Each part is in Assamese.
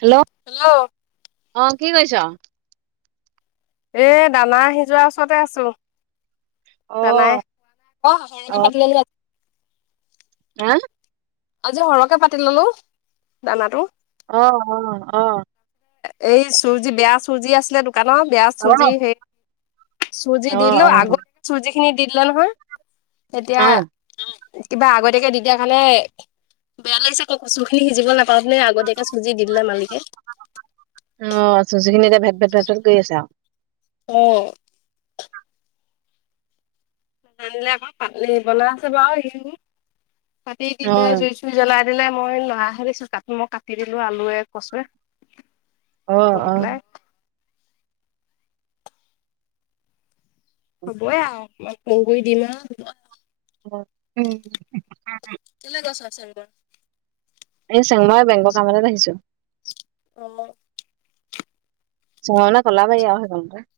হেল্ল' হেল্ল' অ, কি কৰিছ? এ দানা সিজোৱাৰ ওচৰতে আছো, অ দানাই অ [unintelligible] হা আজি সৰহকে পাতি ললো দানাটো। অ, অ, অ। এই চুজি, বেয়া চুজি আছিলে দোকানত। বেয়া চুজি সেই চুজি অ অ দিলো অ আগতে চুজি খিনি দি দিলে নহয় এতিয়া কিবা আগতীয়াকে দি দিয়া কাৰণে বেয়া লাগিছে আকৌ কচু খিনি সিজিব নাপাওতে আগতীয়কে চুজি দি দিলে মালিকে অ চুজি খিনি এতিয়া ভেদ ভেদ ভেদ কৰি আছে আও অ জানিলে আকৌ পালিবলৈ আছে বাৰু সি পাতি অ দিলে জুই [unintelligible] জুই জ্বলাই দিলে মই লৰা হেৰি চো তাত মই কাটি দিলো আলুৱে কচুৱে অ বহি অ পেলাই হবই আও ফোন কৰি দিম আও হৈ যায় [unintelligible] কেলে গৈছ আছে ৰুমৰ [unintelligible] এই চেংবাৰ বেংকৰ কাম এটাত আহিছোঁ অ চহঙা কলাবাৰী আও সেই খনতে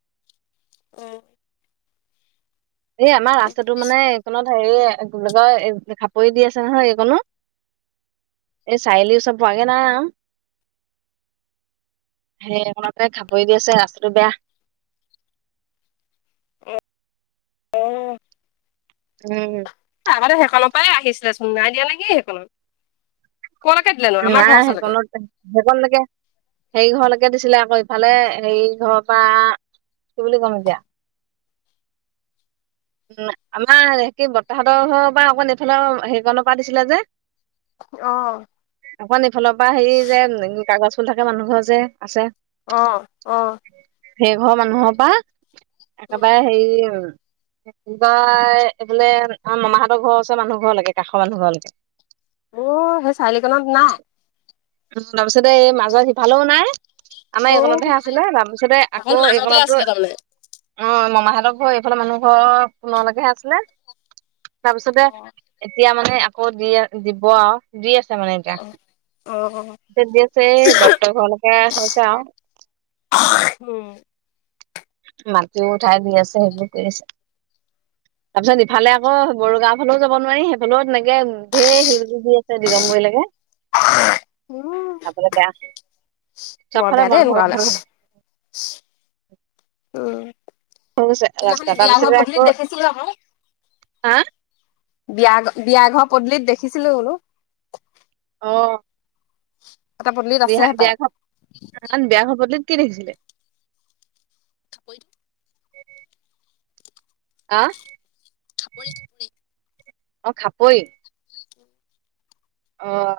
এ এই আমাৰ ৰাস্তাটো মানে এইকণত হেৰিয়ে কি বুলি কয় খাপৰি দি আছে নহয় এইকনো এই চাৰিআলি ওপৰত পোৱাগে নাই আও সেই এইকনতে খাপৰি দি আছে ৰাস্তাটো বেয়া অ অ উম আগতে সেইখনৰ পৰাই আহিছিলে চোন নাই দিয়া নেকি সেইখনত ক লেকে দিলে নো আমাৰ ঘৰ ওচ লৈকে সেইকন লেকে সেই ঘৰলৈকে দিছিলে আকৌ ইফালে সেই ঘৰৰ পৰা কি বুলি ক'ম এতিয়া উ আমাৰ সে কি বৰতাহতৰ পৰা অকণ এইফালে হেৰিকনৰ পৰা দিছিলে যে অ অকণমান ইফালৰ পৰা হেৰি যে কাগজ ফুল থাকে মানুহ ঘৰ যে আছে অ অ সেই ঘৰৰ মানুহৰ পৰা একেবাৰে হেৰি কোনোবা এইবোলে আমাৰ মামাহতৰ ঘৰ ওচৰৰ মানুহ ঘৰলৈকে কাষৰ মানুহ ঘৰলৈকে অ সেই চাৰি আলিকনত নাই উম তাৰপিছতে এই এই মাজত সিফালেও নাই আমাৰ অ', এইকনতহে আছিলে তাৰপিছতে অকল আকৌ মাজতে এইকতো আছিলে তাৰমানে। অ মামাহঁতৰ ঘৰ এইফালে মানুহ ঘৰ পুনলৈকেহে আছিলে তাৰপাছতে অ', এতিয়া মানে আকৌ দি দিব আও দি আছে মানে এতিয়া অ দি আছে দত্তৰ ঘৰলৈকে হৈছে আৰু অ মাটিও উঠাই দি আছে সেইবোৰ কৰি আছে তাৰপিছত ইফালে আকৌ বৰুগাও ফালেও যাব নোৱাৰি সেইফালেও তেনেকে ঢেৰ শিলগুটি দি আছে দিগম্বৰিলৈকে উম, যাবলে বেয়া বৰ চবফালে বেয়া দেই বন্ধ এনেকুৱা হ'লে বন্ধ হৈ উম গৈছে ৰাস্তা সেইদিনাখনি বিয়া ঘৰৰ তাৰপিছতে আকৌ পদূলিত দেখিছিলো আকৌ হা বিয়া বিয়াঘৰ পদূলিত দেখিছিলোঁ বোলো অ এটা পদূলিত আছে বিয়া হপায়। বিয়া খ অ বিয়া খবৰটোত কি দেখিছিলে [unintelligible] কাপ [inaudible] আহ। খাবৰে খাবলৈ [inaudible] অ' খাবই। অঁ।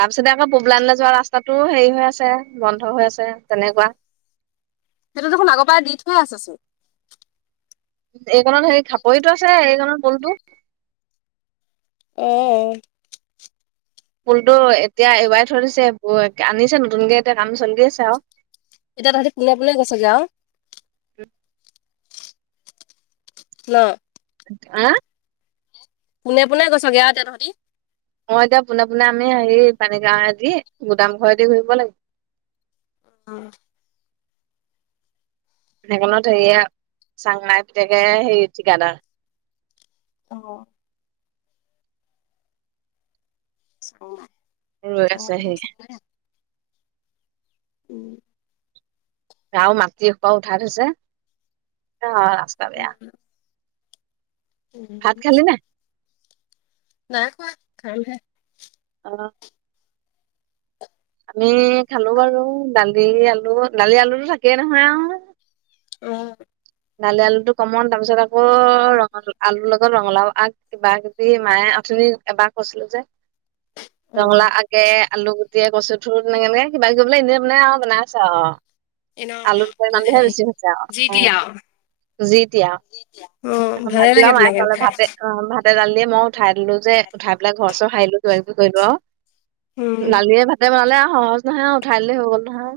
তাৰপিছতে আকৌ পুবলাইনলৈ যোৱা ৰাস্তাটো হেৰি হৈ আছে বন্ধ হৈ আছে তেনেকুৱা। সেইটো দেখোন আগৰ পৰাই দি থুৱাই আছে চোন। এইকণত হেৰি খাপৰিতো আছে এইকণত পলটো। অঁ অঁ। ফুলতো এতিয়া এবাৰে থৈ দিছে, আনিছে নতুনকে এতিয়া কাম চলি আছে আৰু। এতি তাঁতিোনে বোলে আছ চাগে আৰু [inaudible] [unintelligible] হা? পোনে পোনে গৈছগে আৰু তহঁতি। অ' এতিয়া পোনে পোনে আমি হেৰি পানীগাঁৱ আদিি গুদাম ঘৰেদি ঘূৰিব লাগিব। অঁ। সেইখনত হেৰিয়া চাংলাই পিতোকে হেৰি ঠিকাদাৰ। অঁ। চাম ৰৈ চ আছে মাদে সেই চ [inaudible] গও মাটিসকও উঠাই থৈছে ৰাস্ত [inaudible] উম। ভাত খালি নাই? নাই খোৱা, খাম হে। অঁ। আমি খালো বাৰু দালি আলু দালি আলু থাকেই নহয় আৰু। উম। দালি আলু টো কমন, তাৰপিছত আকৌ ৰঙ আলু লগা। ৰঙলাও আগ কিবা কিবি মায়ে উঠনি এবাৰ কৈছিলো যে। অ', ৰঙালাও আকে। আলু গুটেই কচু থুৰী তেনেক কিবা কিবি বোলে এনে বনাই আৰু বনাইছে আৰু। এনে আলক মানুহহে হেৰি বেছি হৈছে আৰু যি তি আৰু উ যি দয়া [unintelligible] অ', এখন ভালে ভাজি লা লাগে তেনেকে মায়েফালে খাই ভাবে [unintelligible] অ' ভাতেডাল দিয়ে মই উঠাই দিলো যে, উঠাই পেলাই ঘৰ চৰ হাৰিলো কিবা কিবি কৰিলো আৰু। উম, দালিয়ে ভাতে বনালে আৰু সহজ নহয় আৰু উঠাই দিলে হৈ গ'ল নহয়।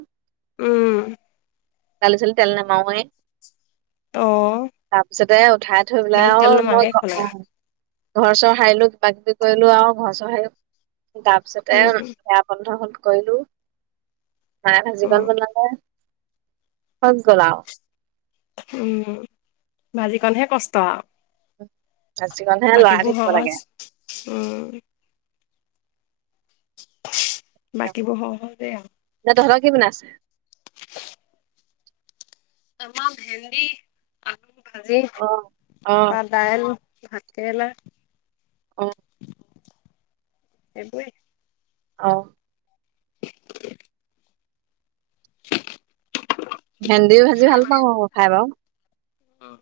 উম। আালি চালি তেল নমাওৱে অ', তাৰপিছতে উঠাই। থৈবেলাই দালিত অ তেল মই নমাৰাকে অ খাব লাগে [unintelligible] ঘৰ চৰ সাৰিলো কিবা কিবি কৰিলো আৰু ঘৰ চৰ সাৰি তাৰপিছতে। উম, বন্ধ হল কৰিলো, মায়ে উম, ভাজিখন বনালে। স গলা [inaudible] উম, ভাজিকণহে কষ্ট আৰু। আজিকালি। বাকীবোৰ সহজ, উম। বাকীবোৰ সহজে আৰু। তহঁতৰ কি বনাইছে? আমাৰ ভেন্দি আলু ভাজি অ অ দাইল, ভাতকেৰেলা অ। সেইবোৰে। অ। [unintelligible] ভেন্দি ভাজি ভাল পাওঁ মই খাই বাও। অহ।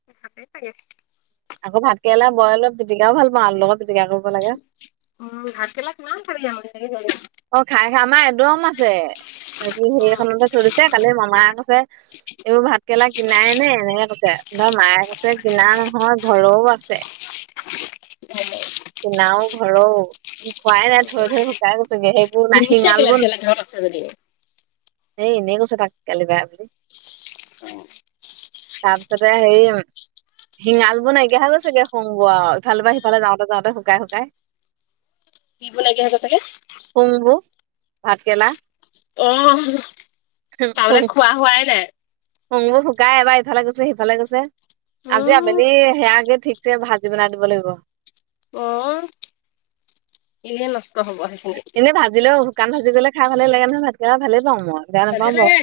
[unintelligible] আকৌ ভাতকেৰেলা বইল পিটিকাও ভাল পাওঁ আলু লগত পিটিকা কৰিব লাগে উম ভাত কেৰেলা কিমান খাবি আও অ খাই খাই আমাৰ একদম আছে বাকী সেইখনতে থৈ দিছে কালি মামাই কৈছে এইবোৰ ভাত কেৰেেলা কিনাই নে এনেকে কৈছে মায়ে কৈছে কিনা নহয় ঘৰৰও আছে। [unintelligible] কিনাও ঘৰৰও। খোৱাই নাই থৈ থৈ শুকাই গৈছগে সেইবোৰ নাই কিনিছে কেলে শিঙালবোৰ তেতিয়াহ'লে ঘৰত আছে যদি এ এনেই কৈছে তাক কালি বেয়া বুলি। অ। তাৰ পিছতে হেৰি শিঙালবোৰ নাইকিয়া হৈ গৈ চাগে খং বু আৰু ইফালে বা সিফালে যাওঁতে- যাওঁতে শুকাই শুকাই। কি নাইকিয়া হৈ গৈছে গে? শুংবোৰ ভাতকেলা। এহ শুং তাৰমানে খোৱা হোৱাই নাই। শুংবোৰ শুকাই এবাৰ ইফালে গৈছে সিফালে গৈছে আজি উম আবেলি সেয়াগে ঠিক ভাজি বনাই দিব লাগিব। অ এনেই নষ্ট হব সেইখিনি। এনে ভাজিলেও শুকান ভাজি কৰিলে খাই ভালেই লাগে নহয় ভাত কেৰেলা ভালেই পাওঁ মই। বেয়া ভালে নাপাওঁ বাৰু। লাগে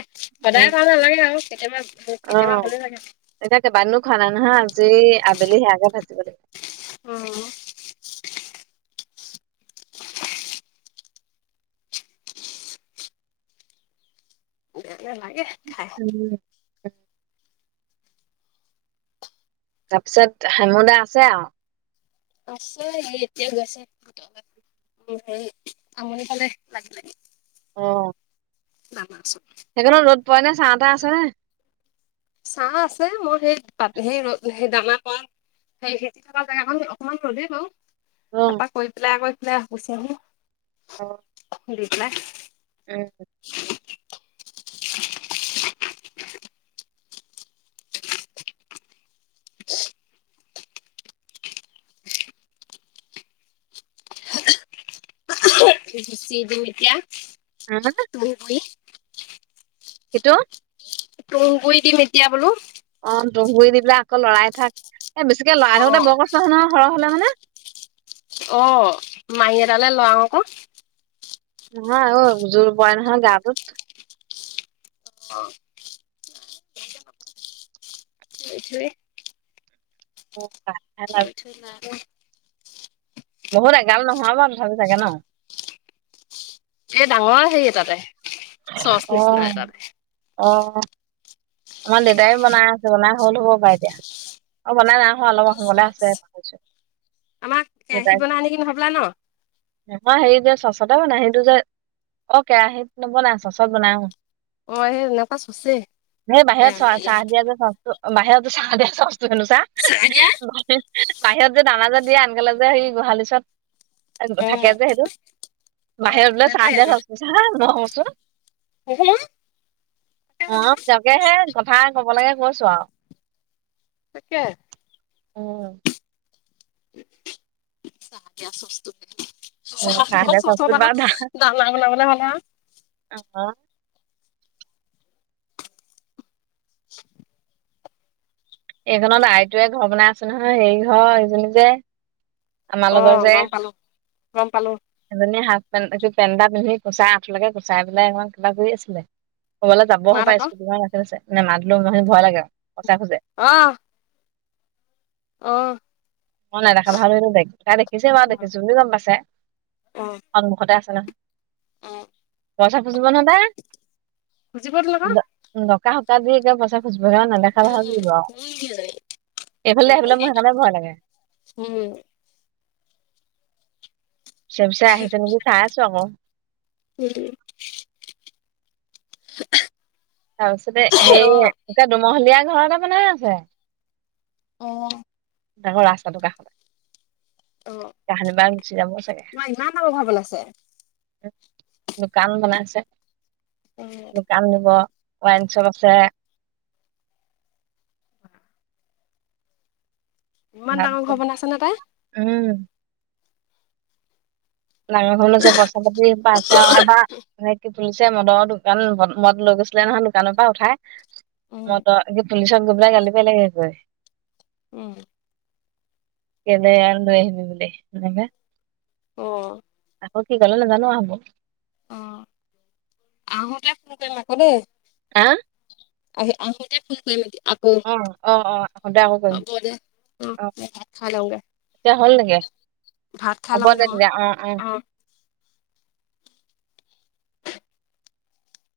সদায় ভাল নালাগে আৰু কেতিয়াবা কেতিয়াবা অ', ভালে লাগে। এতিয়া কেইবাদিনো খোৱা নাই নহয় আজি আবেলি সেয়াকে ভাজিব লাগিব। অ। বেয়া নেলাগে। [unintelligible] তাৰপিছত হেমু দা আছে আৰু। আছে এই এতিয়া গৈছে। সেই আমনি পালে লাগি লাগি। অ। [unintelligible] সেইখনত ৰ'দ পাৰেনে চাহ তাহ আছে নাই? চাহ আছে মই সেই সেই সেই দানা পা। সেই খেতি থকা জেগাখন অকমান ৰ'দে বাৰু তাৰ অ', পৰা কয় পেলাই আকৌ পেলাই গুচি আহো। [inaudible] [unintelligible] উম। চিদো এতিয়া [unintelligible] তুই বুই সি-ট তুগুৰি দিম এতিয়া বোলো অ তুহ গুৰি দি পেলাই আকৌ লৰাই থাক এ বেছিকে লৰাই অ থাকোতে বৰ কষ্ট নহয় সৰহ হ'লে মানে অ মাৰি এডালে লৰাওঁ ক নোহা ঐ জোৰ পৰে নহয় গাটোত অ সেইথোৱে অ কোৱা তিয়াই থৈ পাগৈ বহুত এগাল নহয় বাও তথাপিও চাগে ন এ ডাঙৰ হেৰি এটাতে চচ অ নিচিনা এটাতে অ আমাৰ দেউতাই বনাই আছে বনাই হ'ল হব পাই এতিয়া আৰু বনাই নাই হোৱা অলপ হবলে আছে কৈছে আমাক কেৰাহিত বনাই নেকি হবলা ন মই হেৰি যে চচতে বনাই সেইটো যে অ কেৰাহিত নবনাই চচত বনাই উম অঁ সেই বোলপা চোছে সেই বাহিৰত চ চাহ দিয়া যে চচটো বাহিৰত যে চাহ দিয়া চচটো হেনো চা চাহ দিয়া বাহিৰত যে দানা যে দিয়ে আনকালে যে সেই গোহালি ওচত অ থাকে যে অ সেইটো বাহিৰত সেই বোলে চাহ তেনেকুৱাই দিয়া চচটো চা মই কৈছো [unintelligible] অ আমাৰ তাকেহে কথা কব লাগে কৈছো আৰু তাকে উম চাহ দিয়া চচটো চাহ উম বনোৱা দিয়া চচট আও চচটোত বাৰু দানা বনাবলে হয়নে আও অ [unintelligible] এইকণত আইটোৱে ঘৰ বনাই আছে নহয় হেৰি ঘৰ ইজনী যে আমাৰ অ গম পালো গম পালো এজনীয়ে হাফ পেন কি পেন এটা পিন্ধি কুচাই আঠলৈকে কুচাই পেলাই অকণমান কিবা কৰি আছিলে ক'বালে যাব' মাত হপায় আকৌ স্কুটিখন ৰাখি থৈছে নে মাক [unintelligible] ভয় লাগে পইছা খোজে অ অঁহ মই নেদেখা ভাও জুৰিলো তাইক তাই দেখিছে বাও দেখিছো বুলি গম পাইছে অ সন্মুখতে আছে নহয় অ পইছা খুজিব নহয় তাই বুজি পোৱাতো আকৌ দ তাই সপ্তাহত পইছা মই আও নেদেখা ভাও জুৰিলো আও এইফালে কেনেকুৱা আহিবলে মানে মোৰ সেইকাৰণে ভয় লাগে উম চেগ চাই আহিছে নেকি চাই আছো আক উম তাৰপিছতে হে অ এয়া দুমহলীয়া ঘৰ এটা বনাই আছে। অ [unintelligible] অ কাহানি বা গুচি যামোৰ চাগে তোমাৰ ইমান ডাঙৰ ঘৰ বনাইছে দোকান বনাইছে অ কাম দিব ৱাইন চপ আছে ইমান ডাঙৰ তাৰপিছত ঘৰ বনাই আছে নে তাই উম ডাঙৰখন আছে পইচা পাতি আছে আৰু এবাৰ খুলিছে মদৰ দোকান মদ লৈ গৈছিলে নহয় দোকানৰ পৰা উঠাই উম মদৰ পুলিচত গৈ পেলাই গালি পেলাই উম [unintelligible] অ আক কি কল নোজানো আহব অ আহোঁতে ফোন কৰিম আকৌ দেই হা আহ আ মইতে ফোন কৰিমে অ অ অ সদায় আকৌ কৰিম [unintelligible] এয়া হ'ল নেকি হ'ব লওঁগে দে মই তেতিয়া উ উম অ